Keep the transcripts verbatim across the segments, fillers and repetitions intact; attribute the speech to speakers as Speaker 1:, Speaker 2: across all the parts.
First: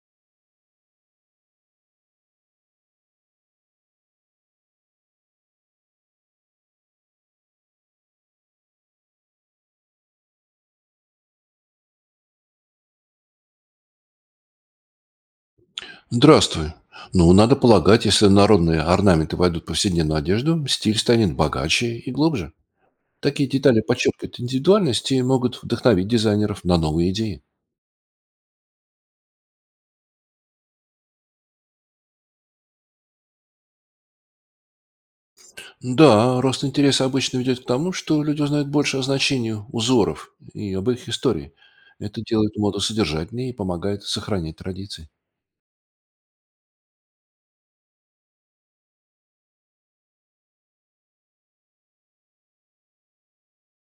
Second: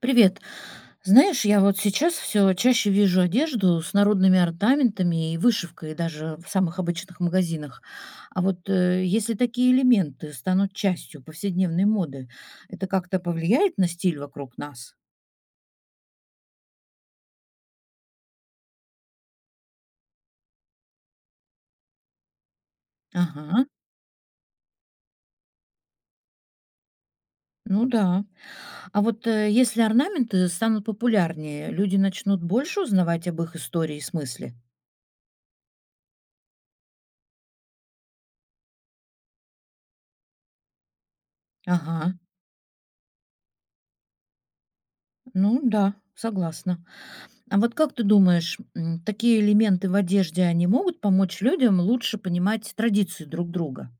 Speaker 1: Привет. Знаешь, я вот сейчас все чаще вижу одежду с народными орнаментами и вышивкой даже в самых обычных магазинах. А вот э, если такие элементы станут частью повседневной моды, это как-то повлияет на стиль вокруг нас?
Speaker 2: Здравствуй. Ну, надо полагать, если народные орнаменты войдут в повседневную одежду, стиль станет богаче и глубже. Такие
Speaker 1: Ага,
Speaker 2: детали подчеркивают индивидуальность и могут вдохновить дизайнеров на новые идеи.
Speaker 1: ну да. А вот э, если орнаменты станут популярнее, люди начнут больше узнавать об их истории и смысле?
Speaker 2: Да, рост интереса обычно ведет к тому, что люди узнают больше о значении узоров и об их истории.
Speaker 1: Ага,
Speaker 2: Это делает моду содержательнее и помогает сохранять традиции.
Speaker 1: ну да, согласна. А вот как ты думаешь, м, такие элементы в одежде, они могут помочь людям лучше понимать традиции друг друга?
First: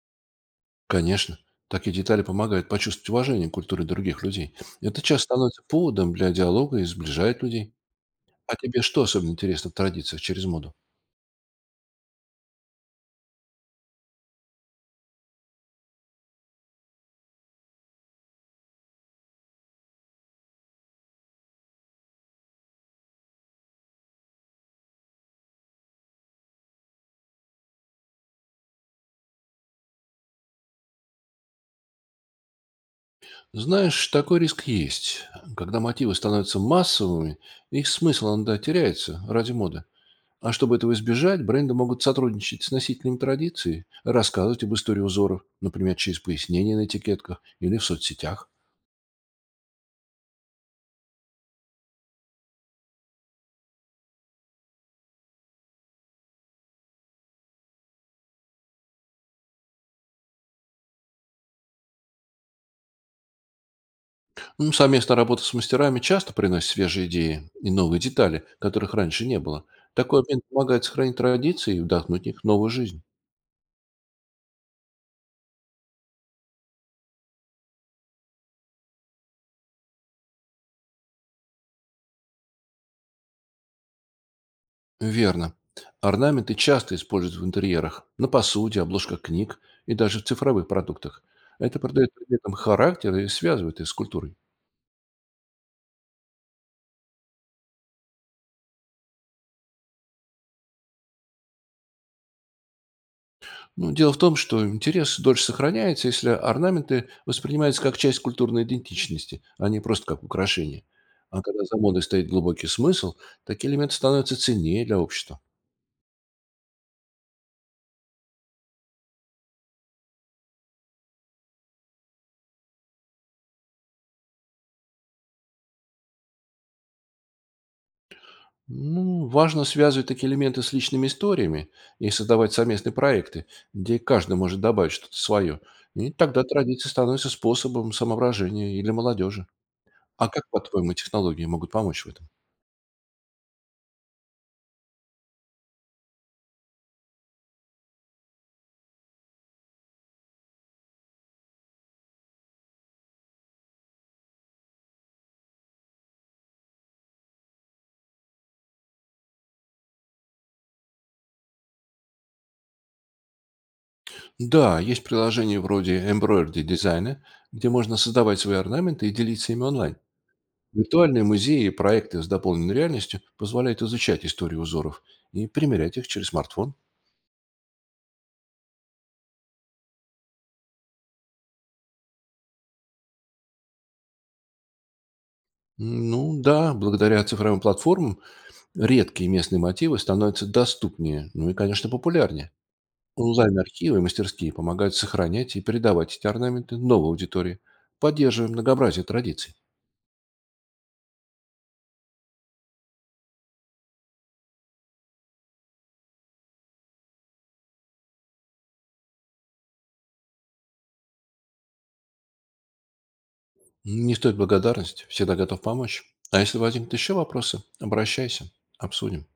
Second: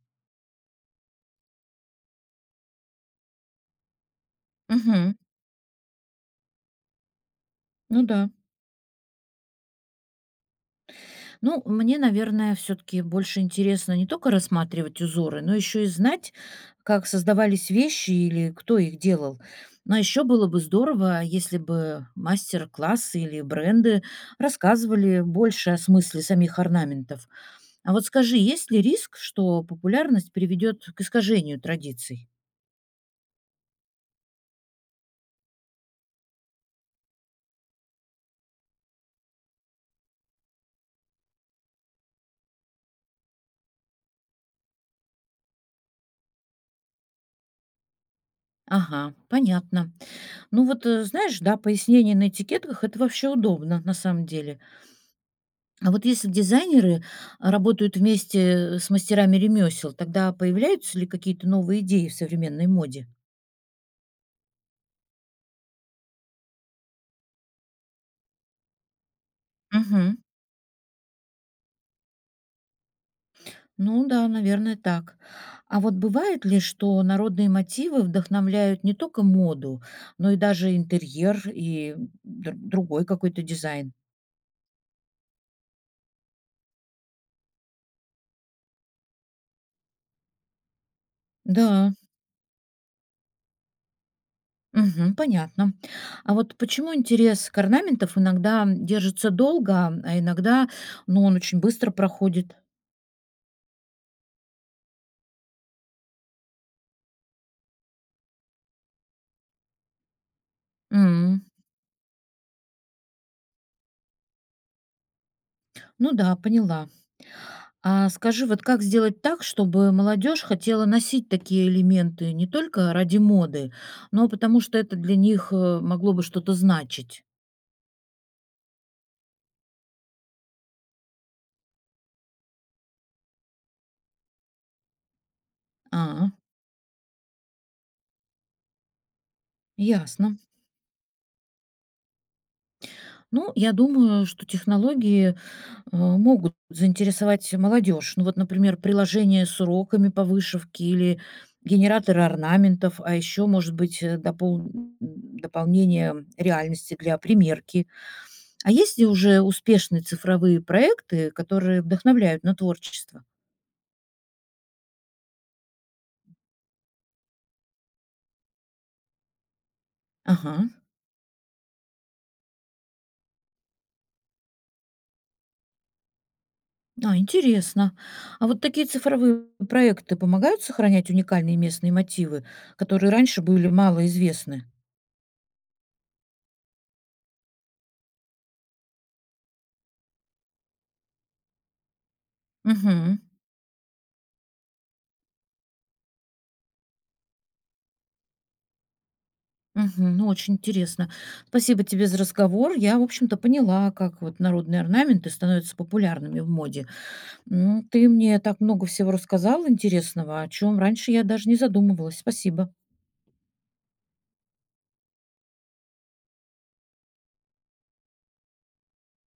Speaker 2: Конечно, такие детали помогают почувствовать уважение к культуре других людей. Это
Speaker 1: Мгм.
Speaker 2: часто становится поводом для диалога и сближает людей.
Speaker 1: Ну да.
Speaker 2: А тебе что особенно интересно в традициях через моду?
Speaker 1: Ну, мне, наверное, все-таки больше интересно не только рассматривать узоры, но еще и знать, как создавались вещи или кто их делал. Но еще было бы здорово, если бы мастер-классы или бренды рассказывали больше о смысле самих орнаментов. А вот скажи, есть ли риск, что популярность приведет к искажению традиций?
Speaker 2: Знаешь, такой риск есть. Когда мотивы становятся массовыми, их смысл иногда теряется ради моды. А чтобы этого избежать, бренды могут сотрудничать с носителями традиции, рассказывать об истории узоров, например, через пояснения на этикетках или в соцсетях.
Speaker 1: Ага, понятно. Ну вот, э, знаешь, да, пояснение на этикетках это вообще удобно на самом деле. А вот если дизайнеры работают вместе с мастерами ремесел, тогда появляются ли какие-то новые идеи в современной моде?
Speaker 2: Ну, совместная работа с мастерами часто приносит свежие идеи и новые детали, которых раньше не было.
Speaker 1: Мгм.
Speaker 2: Такой обмен помогает сохранить традиции и вдохнуть в них новую жизнь.
Speaker 1: Ну да, наверное, так. А вот бывает ли, что народные мотивы вдохновляют не только моду, но и даже интерьер и др- другой какой-то дизайн?
Speaker 2: Верно. Орнаменты часто используют в интерьерах, на посуде, обложках книг и даже в цифровых продуктах. Это
Speaker 1: Да.
Speaker 2: придает предметам характер и связывает их с культурой.
Speaker 1: Мгм. Понятно. А вот почему интерес к орнаментов иногда держится долго, а иногда, ну, он очень быстро проходит?
Speaker 2: Ну, дело в том, что интерес дольше сохраняется, если орнаменты воспринимаются как часть культурной идентичности, а не просто как украшение.
Speaker 1: М.
Speaker 2: А когда за модой стоит глубокий смысл, такие элементы становятся ценнее для общества.
Speaker 1: Ну да, поняла. А скажи, вот как сделать так, чтобы молодежь хотела носить такие элементы не только ради моды, но потому что это для них э, могло бы что-то значить?
Speaker 2: Ну, важно связывать такие элементы с личными историями и создавать совместные проекты, где каждый может добавить что-то свое. И
Speaker 1: А,
Speaker 2: тогда традиции становятся способом самовыражения или молодежи. А
Speaker 1: ясно.
Speaker 2: как, по-твоему, технологии могут помочь в этом?
Speaker 1: Ну, я думаю, что технологии э, могут заинтересовать молодежь. Ну вот, например, приложение с уроками по вышивке или генераторы орнаментов, а еще, может быть, э, допол- м, дополнение реальности для примерки. А есть ли уже успешные цифровые проекты, которые вдохновляют на творчество?
Speaker 2: Да, есть приложения вроде Embroidery дизайна, где можно создавать свои орнаменты и делиться ими онлайн.
Speaker 1: Ага,
Speaker 2: Виртуальные музеи и проекты с дополненной реальностью позволяют изучать историю узоров и примерять их через смартфон.
Speaker 1: а, интересно. А вот такие цифровые проекты помогают сохранять уникальные местные мотивы, которые раньше были малоизвестны?
Speaker 2: Ну да, благодаря цифровым платформам редкие местные мотивы становятся доступнее, ну и, конечно, популярнее.
Speaker 1: Угу.
Speaker 2: Онлайн-архивы и мастерские помогают сохранять и передавать эти орнаменты новой аудитории, поддерживая многообразие традиций.
Speaker 1: Мгм. Ну, очень интересно. Спасибо тебе за разговор. Я, в общем-то, поняла, как вот народные орнаменты становятся популярными в моде. М, Ты мне так много всего рассказал интересного, о чем раньше я даже не задумывалась. Спасибо.
Speaker 2: Не стоит благодарность, всегда готов помочь. А если возникнут еще вопросы, обращайся, обсудим.